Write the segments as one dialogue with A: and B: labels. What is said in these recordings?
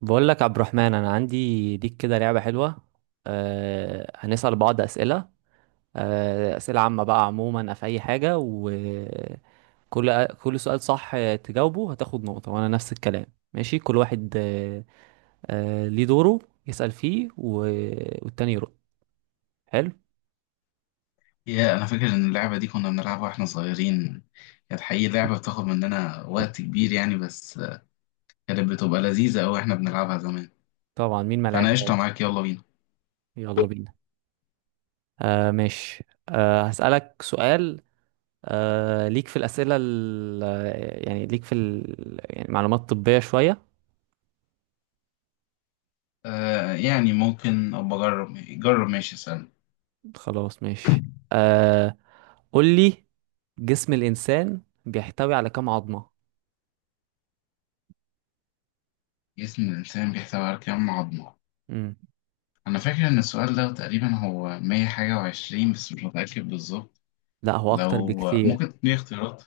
A: بقول لك عبد الرحمن، انا عندي ليك كده لعبه حلوه. هنسال بعض اسئله. اسئله عامه بقى، عموما في اي حاجه، كل سؤال صح تجاوبه هتاخد نقطه، وانا نفس الكلام. ماشي كل واحد. أه آه، ليه دوره يسال فيه والتاني يرد. حلو.
B: يا انا فاكر ان اللعبه دي كنا بنلعبها واحنا صغيرين. كانت حقيقي لعبه بتاخد مننا وقت كبير يعني، بس كانت بتبقى لذيذه قوي احنا بنلعبها زمان.
A: طبعا مين ما
B: فانا قشطه
A: لعبهاش.
B: معاك، يلا بينا.
A: يلا بينا. ماشي. هسالك سؤال. أه ليك في الاسئله ال... يعني ليك في ال... يعني معلومات طبيه شويه.
B: آه، يعني ممكن ابقى اجرب جرب. ماشي، اسال.
A: خلاص ماشي. آه. قول لي، جسم الإنسان بيحتوي على كام عظمة؟
B: جسم الانسان بيحتوي على كام عظمه؟
A: مم.
B: انا فاكر ان السؤال ده تقريبا هو 100 حاجه وعشرين، بس مش متاكد بالظبط.
A: لا هو أكتر
B: لو
A: بكتير.
B: ممكن تديني اختيارات،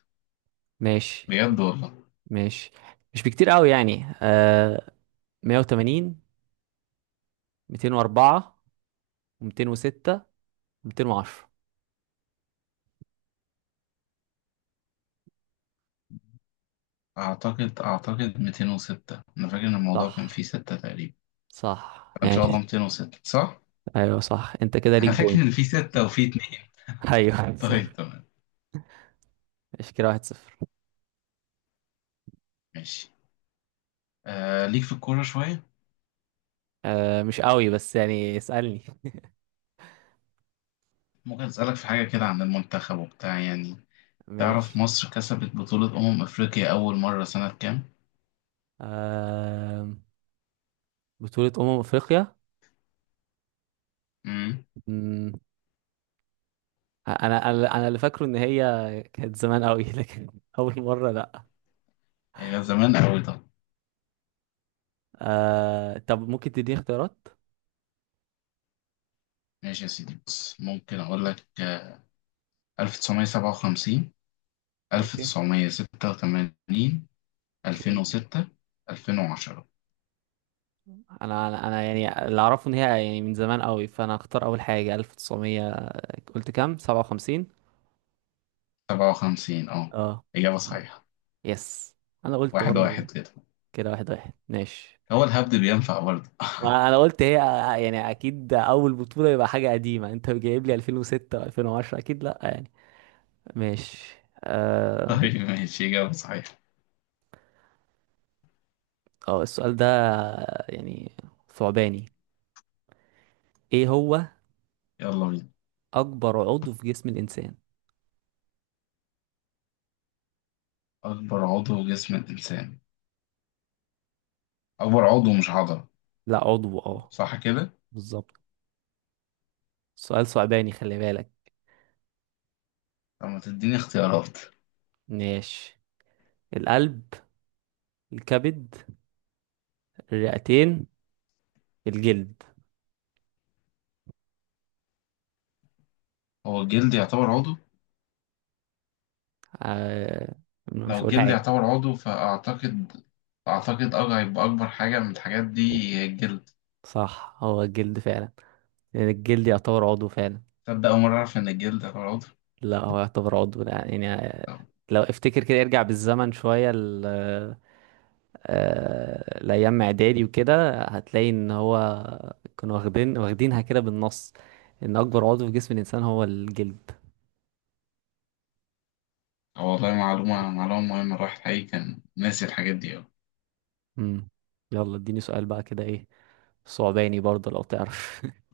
A: ماشي.
B: بجد والله.
A: ماشي. مش بكتير قوي يعني. 180، 204، و206، و210.
B: اعتقد 206. انا فاكر ان الموضوع كان فيه
A: صح.
B: ستة تقريبا.
A: صح
B: فان شاء الله
A: ماشي.
B: 206 صح.
A: أيوه صح، أنت كده ليك
B: انا فاكر
A: بوينت.
B: ان في ستة وفي اتنين.
A: أيوه.
B: طيب تمام.
A: ماشي، كده واحد صفر.
B: ماشي. آه، ليك في الكورة شوية.
A: آه مش قوي بس يعني اسألني.
B: ممكن اسألك في حاجة كده عن المنتخب وبتاع يعني. تعرف
A: ماشي.
B: مصر كسبت بطولة أمم أفريقيا أول مرة سنة كام؟
A: آه. بطولة أمم أفريقيا.
B: امم
A: مم، انا اللي فاكره ان هي كانت زمان قوي لكن اول مره لا.
B: هي زمان أوي. طب
A: طب ممكن تديني اختيارات؟
B: ماشي يا سيدي، بص ممكن أقول لك 1957،
A: يعني اوكي.
B: 1986،
A: اوكي.
B: 2006، 2010.
A: انا يعني اللي اعرفه ان هي يعني من زمان قوي، فانا هختار اول حاجه 1900. قلت كام؟ 57؟
B: 57، اه.
A: اه.
B: إجابة
A: آه.
B: صحيحة.
A: يس. انا قلت
B: واحد
A: برضه يعني.
B: واحد كده.
A: كده واحد واحد، ماشي.
B: هو الهبد بينفع برضه.
A: وانا قلت هي يعني اكيد اول بطوله يبقى حاجه قديمه، انت جايب لي 2006 و2010 اكيد لا، يعني. ماشي. آه...
B: طيب ماشي، إجابة صحيحة.
A: اه، السؤال ده يعني ثعباني. ايه هو
B: يلا بينا.
A: اكبر عضو في جسم الانسان؟
B: أكبر عضو جسم الإنسان. أكبر عضو مش عضلة،
A: لا عضو، اه.
B: صح كده؟
A: بالظبط. سؤال ثعباني، خلي بالك.
B: طب ما تديني اختيارات.
A: ماشي. القلب، الكبد، الرئتين، الجلد.
B: هو الجلد يعتبر عضو؟
A: آه.
B: لو
A: مش هقول
B: الجلد
A: حاجة.
B: يعتبر عضو فأعتقد، أعتقد هيبقى أكبر حاجة من الحاجات دي هي الجلد.
A: صح، هو الجلد فعلا. لان الجلد يعتبر عضو فعلا.
B: تصدق أول مرة أعرف إن الجلد يعتبر عضو؟
A: لا هو يعتبر عضو، لا يعني.
B: طب،
A: لو افتكر كده ارجع بالزمن شوية، الايام اعدادي وكده، هتلاقي ان هو كانوا واخدينها كده بالنص، ان اكبر عضو في جسم الانسان هو الجلد.
B: أه والله معلومة، معلومة مهمة. الواحد حقيقي كان ناسي الحاجات دي أوي.
A: امم. يلا اديني سؤال بقى، كده ايه؟ صعباني برضه لو تعرف.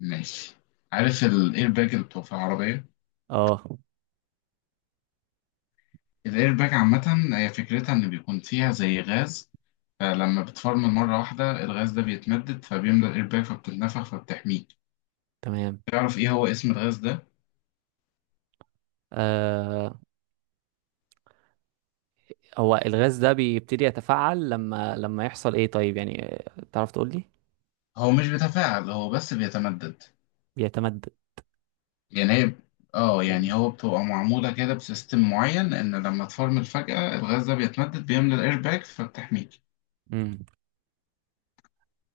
B: ماشي. عارف الإيرباج اللي بتبقى في العربية؟
A: اه.
B: الإيرباج عامة هي فكرتها إن بيكون فيها زي غاز. لما بتفرمل مرة واحدة الغاز ده بيتمدد فبيملى الايرباك فبتتنفخ فبتحميك.
A: تمام.
B: تعرف ايه هو اسم الغاز ده؟
A: آه هو الغاز ده بيبتدي يتفاعل لما يحصل ايه طيب، يعني. تعرف تقول لي؟
B: هو مش بيتفاعل، هو بس بيتمدد.
A: بيتمدد.
B: يعني هي، اه
A: امم.
B: يعني هو بتبقى معمولة كده بسيستم معين ان لما تفرمل فجأة الغاز ده بيتمدد بيملى الايرباك فبتحميك.
A: امم.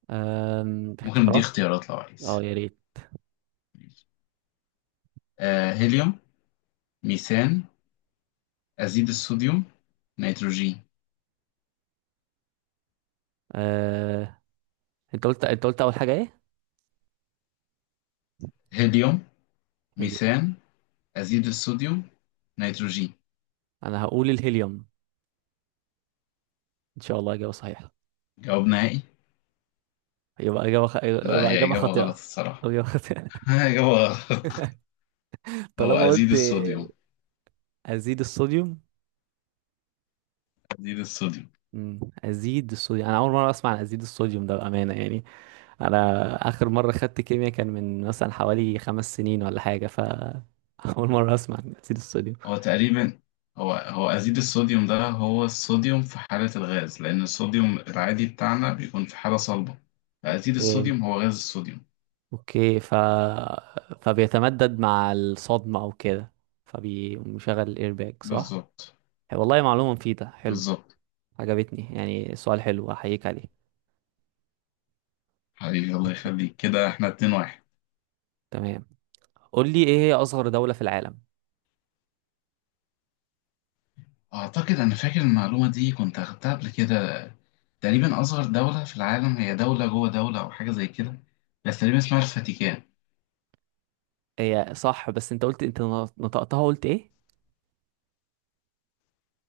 B: ممكن دي
A: اختيارات.
B: اختيارات لو
A: اه
B: عايز.
A: يا ريت.
B: آه، هيليوم، ميثان، أزيد الصوديوم، نيتروجين.
A: آه. انت قلت اول حاجه ايه؟
B: هيليوم،
A: هيليوم.
B: ميثان، أزيد الصوديوم، نيتروجين.
A: انا هقول الهيليوم. ان شاء الله اجابه صحيحه.
B: جواب نهائي. لا،
A: يبقى
B: هي
A: اجابه
B: إجابة غلط
A: خاطئه.
B: الصراحة.
A: او اجابه خاطئه.
B: هاي هو، هو
A: طالما
B: أزيد
A: قلت.
B: الصوديوم.
A: ازيد الصوديوم.
B: أزيد الصوديوم.
A: مم، ازيد الصوديوم، انا اول مره اسمع عن ازيد الصوديوم ده بامانه يعني. انا اخر مره خدت كيمياء كان من مثلا حوالي 5 سنين ولا حاجه. اول مره اسمع عن ازيد الصوديوم.
B: هو تقريبا، هو أزيد الصوديوم ده هو الصوديوم في حالة الغاز، لأن الصوديوم العادي بتاعنا بيكون في حالة صلبة. فأزيد
A: إيه،
B: الصوديوم هو غاز الصوديوم.
A: اوكي. فبيتمدد مع الصدمه او كده، فبيشغل الايرباك، صح.
B: بالظبط،
A: والله معلومه مفيده، حلو.
B: بالظبط.
A: عجبتني، يعني سؤال حلو، احييك عليه.
B: حبيبي الله يخليك، كده احنا اتنين واحد.
A: تمام. قول لي، ايه هي اصغر دولة في العالم؟
B: أعتقد، أنا فاكر المعلومة دي كنت أخدتها قبل كده. تقريبا أصغر دولة في العالم هي دولة جوه دولة أو حاجة زي كده، بس تقريبا اسمها الفاتيكان.
A: هي صح. بس انت قلت، انت نطقتها، قلت ايه؟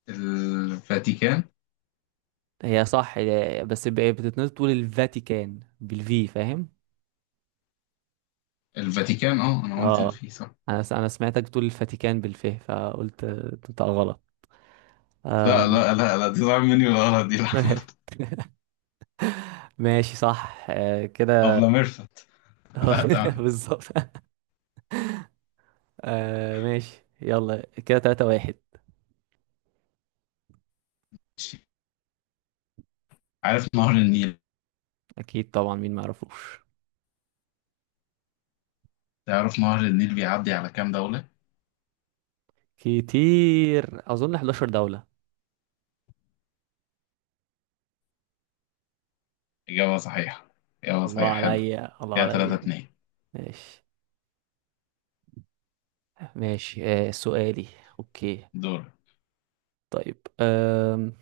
B: الفاتيكان.
A: هي صح، بس بتتنطق، تقول الفاتيكان بالفي، فاهم؟
B: الفاتيكان، اه أنا قلت
A: اه.
B: في، صح.
A: انا سمعتك بتقول الفاتيكان بالف، فقلت تنطق غلط. آه.
B: لا لا لا لا، دي ضاع مني الغلط دي، لا.
A: ماشي صح، آه كده.
B: أبلة ميرفت. لا تمام.
A: بالظبط. آه ماشي، يلا كده تلاتة واحد.
B: عارف نهر النيل.
A: اكيد طبعا، مين ما يعرفوش.
B: تعرف نهر النيل بيعدي على كام دولة؟
A: كتير، اظن 11 دولة.
B: إجابة صحيحة. إجابة صحيحة،
A: الله
B: حلو.
A: عليا، الله
B: كده تلاتة
A: عليا.
B: اتنين.
A: ماشي. ماشي. آه سؤالي. اوكي.
B: دور.
A: طيب.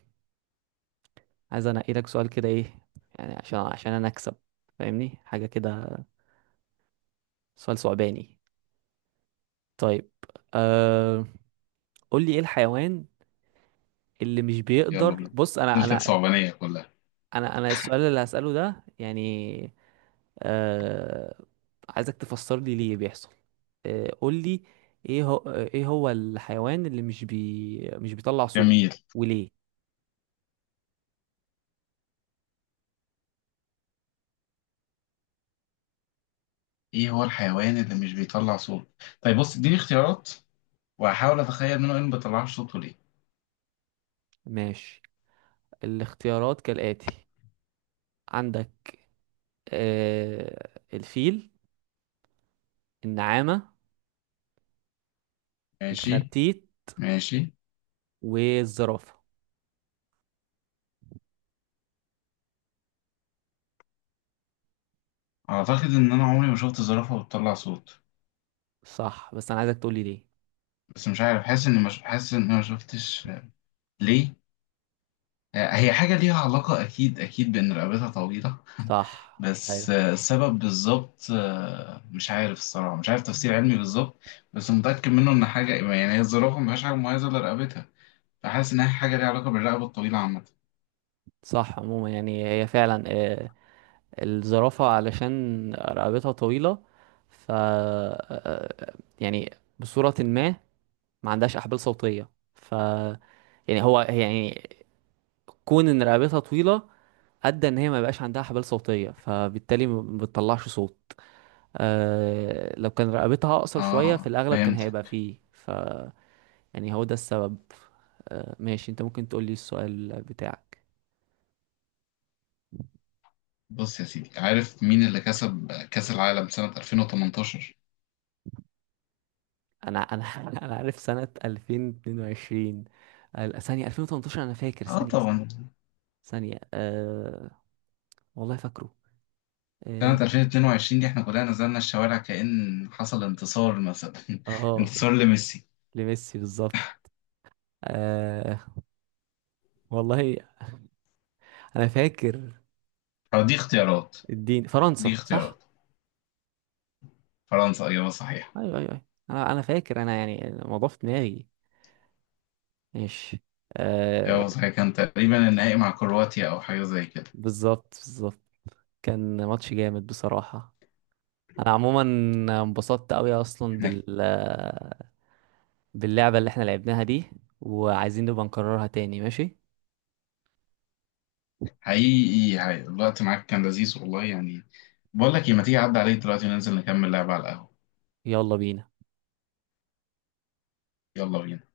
A: عايز انقي لك سؤال كده ايه، يعني عشان انا اكسب، فاهمني حاجة كده، سؤال صعباني. طيب. آه. قول لي ايه الحيوان اللي مش
B: يلا
A: بيقدر،
B: بينا.
A: بص انا
B: دولتك
A: انا
B: صعبانية كلها.
A: انا السؤال اللي هسأله ده، يعني آه، عايزك تفسر لي ليه بيحصل. آه قول لي، ايه هو الحيوان اللي مش بيطلع صوت،
B: جميل.
A: وليه؟
B: إيه هو الحيوان اللي مش بيطلع صوت؟ طيب بص، اديني اختيارات وهحاول أتخيل منه إيه اللي ما بيطلعش صوته ليه.
A: ماشي. الاختيارات كالآتي، عندك آه الفيل، النعامة،
B: ماشي.
A: الخرتيت،
B: ماشي.
A: والزرافة.
B: أعتقد إن أنا عمري ما شفت زرافة بتطلع صوت.
A: صح، بس أنا عايزك تقولي ليه.
B: بس مش عارف، حاسس إني مش حاسس إني ما شفتش. ليه؟ آه، هي حاجة ليها علاقة أكيد، أكيد بإن رقبتها طويلة.
A: صح
B: بس
A: أيوة.
B: آه، السبب بالظبط آه، مش عارف الصراحة، مش عارف تفسير علمي بالظبط. بس متأكد منه إن حاجة يعني، هي الزرافة مفيهاش حاجة مميزة إلا رقبتها. فحاسس إنها حاجة ليها علاقة بالرقبة الطويلة عامة.
A: صح، عموما يعني هي فعلا آه، الزرافة علشان رقبتها طويلة. ف آه، آه، يعني بصورة ما، ما عندهاش أحبال صوتية، ف يعني هو يعني، كون إن رقبتها طويلة أدى إن هي ما بقاش عندها أحبال صوتية، فبالتالي ما بتطلعش صوت. آه، لو كان رقبتها اقصر شوية، في
B: آه
A: الاغلب كان
B: فهمت.
A: هيبقى فيه. يعني هو ده السبب. آه ماشي، انت ممكن تقول لي السؤال بتاعك.
B: بص يا سيدي، عارف مين اللي كسب كأس العالم سنة 2018؟
A: انا انا عارف سنة 2022. ثانية 2018، انا فاكر
B: آه
A: ثانية، ثانية،
B: طبعا.
A: ثانية. آه والله، فاكره.
B: سنة
A: اه.
B: 2022 دي إحنا كلنا نزلنا الشوارع كأن حصل انتصار مثلا.
A: آه،
B: انتصار لميسي.
A: لميسي، بالظبط. آه والله انا فاكر.
B: أو دي اختيارات.
A: الدين
B: دي
A: فرنسا، صح.
B: اختيارات. فرنسا إجابة صحيحة.
A: ايوه ايوه ايوه، انا فاكر، انا يعني الموضوع في دماغي. ماشي. آه.
B: إجابة صحيحة، كان تقريبا النهائي مع كرواتيا أو حاجة زي كده.
A: بالظبط، بالظبط. كان ماتش جامد بصراحة. انا عموما انبسطت قوي اصلا
B: إحنا
A: باللعبة اللي احنا لعبناها دي، وعايزين نبقى نكررها تاني. ماشي.
B: حقيقي، حقيقي الوقت معاك كان لذيذ والله يعني. بقول لك إيه، ما تيجي أعدي عليك دلوقتي وننزل نكمل لعب على القهوة.
A: يلا بينا.
B: يلا بينا.